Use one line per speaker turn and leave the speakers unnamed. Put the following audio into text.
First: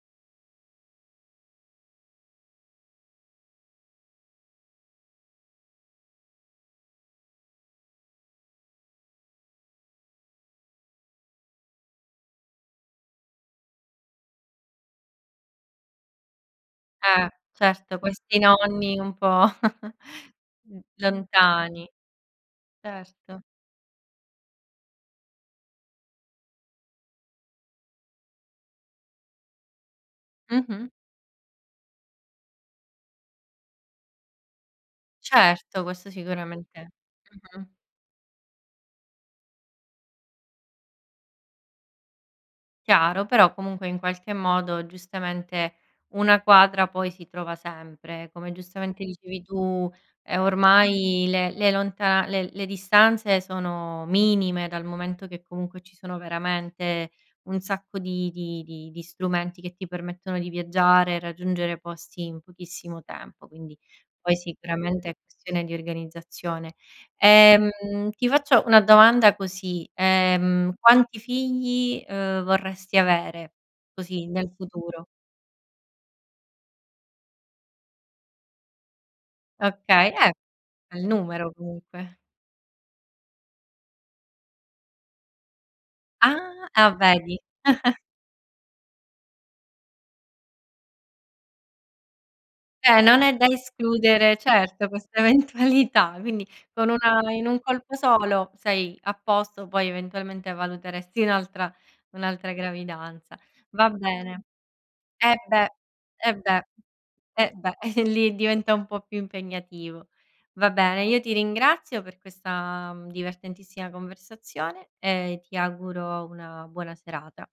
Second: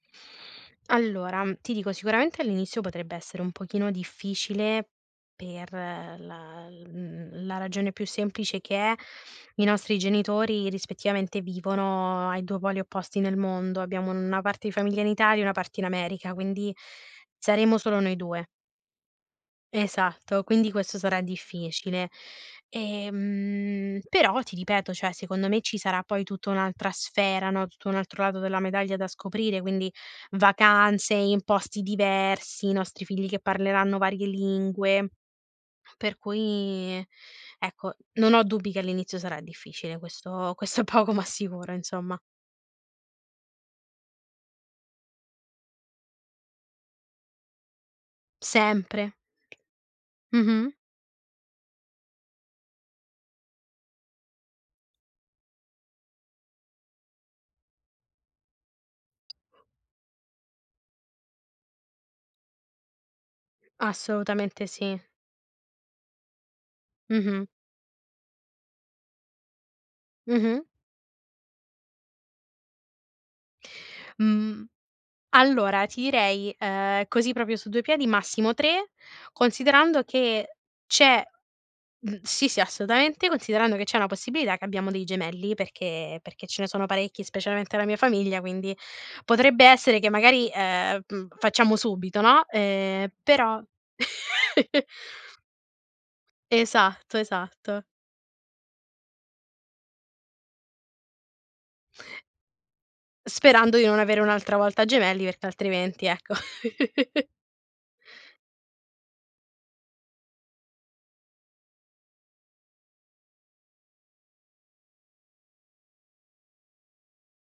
Allora, ti dico sicuramente all'inizio potrebbe essere un pochino difficile per la l mhmm, la ragione più semplice che è: i nostri genitori rispettivamente vivono ai 2 poli opposti nel mondo. Abbiamo una parte di famiglia in Italia e una parte in America, quindi
Eh.
saremo
Certo,
solo noi
questi
2.
nonni un po',
Esatto, quindi
mhmm,
questo sarà
lontani.
difficile.
Certo.
Ehm, però ti ripeto, cioè secondo me ci sarà poi tutta un'altra sfera, no, tutto un altro lato della medaglia da scoprire, quindi
Mh-mh.
vacanze in posti diversi, i nostri figli che parleranno varie lingue.
Certo, questo
Per
sicuramente
cui
mh-mh.
ecco, non ho dubbi che all'inizio sarà difficile, questo questo è poco ma sicuro insomma.
Chiaro, però comunque in qualche modo giustamente, una quadra poi si trova sempre. Come giustamente
Sempre.
dicevi tu, ehm,
Mh mh.
ormai le le lonta le le distanze sono minime, dal momento che comunque ci sono veramente un sacco di di di di strumenti che ti permettono di viaggiare e raggiungere posti in pochissimo tempo, quindi poi
Assolutamente sì.
sicuramente è questione di organizzazione.
Mh-mh.
Ehm, ti faccio una domanda così,
Mh-mh.
ehm, quanti figli, uhm, vorresti avere, così, nel
Mh.
futuro?
Allora ti direi, uhm, così proprio su due piedi, massimo 3 considerando
Okay, eh,
che
bel
c'è
numero
mh,
comunque.
sì, sì, assolutamente, considerando che c'è una possibilità che abbiamo dei gemelli, perché perché ce
Ah!
ne sono
Ah,
parecchi
vedi?
specialmente la mia famiglia, quindi potrebbe essere che magari, ehm, mhmm, facciamo subito, no,
Eh.
ehm,
Non è da
però
escludere, certo, questa eventualità. Quindi con
Esatto,
una in un
esatto.
colpo solo, sei a posto, poi eventualmente valuteresti un'altra un'altra gravidanza.
Sperando di
Va
non avere
bene
un'altra volta gemelli,
Eh,
perché
beh!
altrimenti, ecco.
Eh, beh! Eh, beh, e lì diventa un po' più impegnativo. Va bene, io ti ringrazio per questa divertentissima conversazione e ti auguro una buona serata.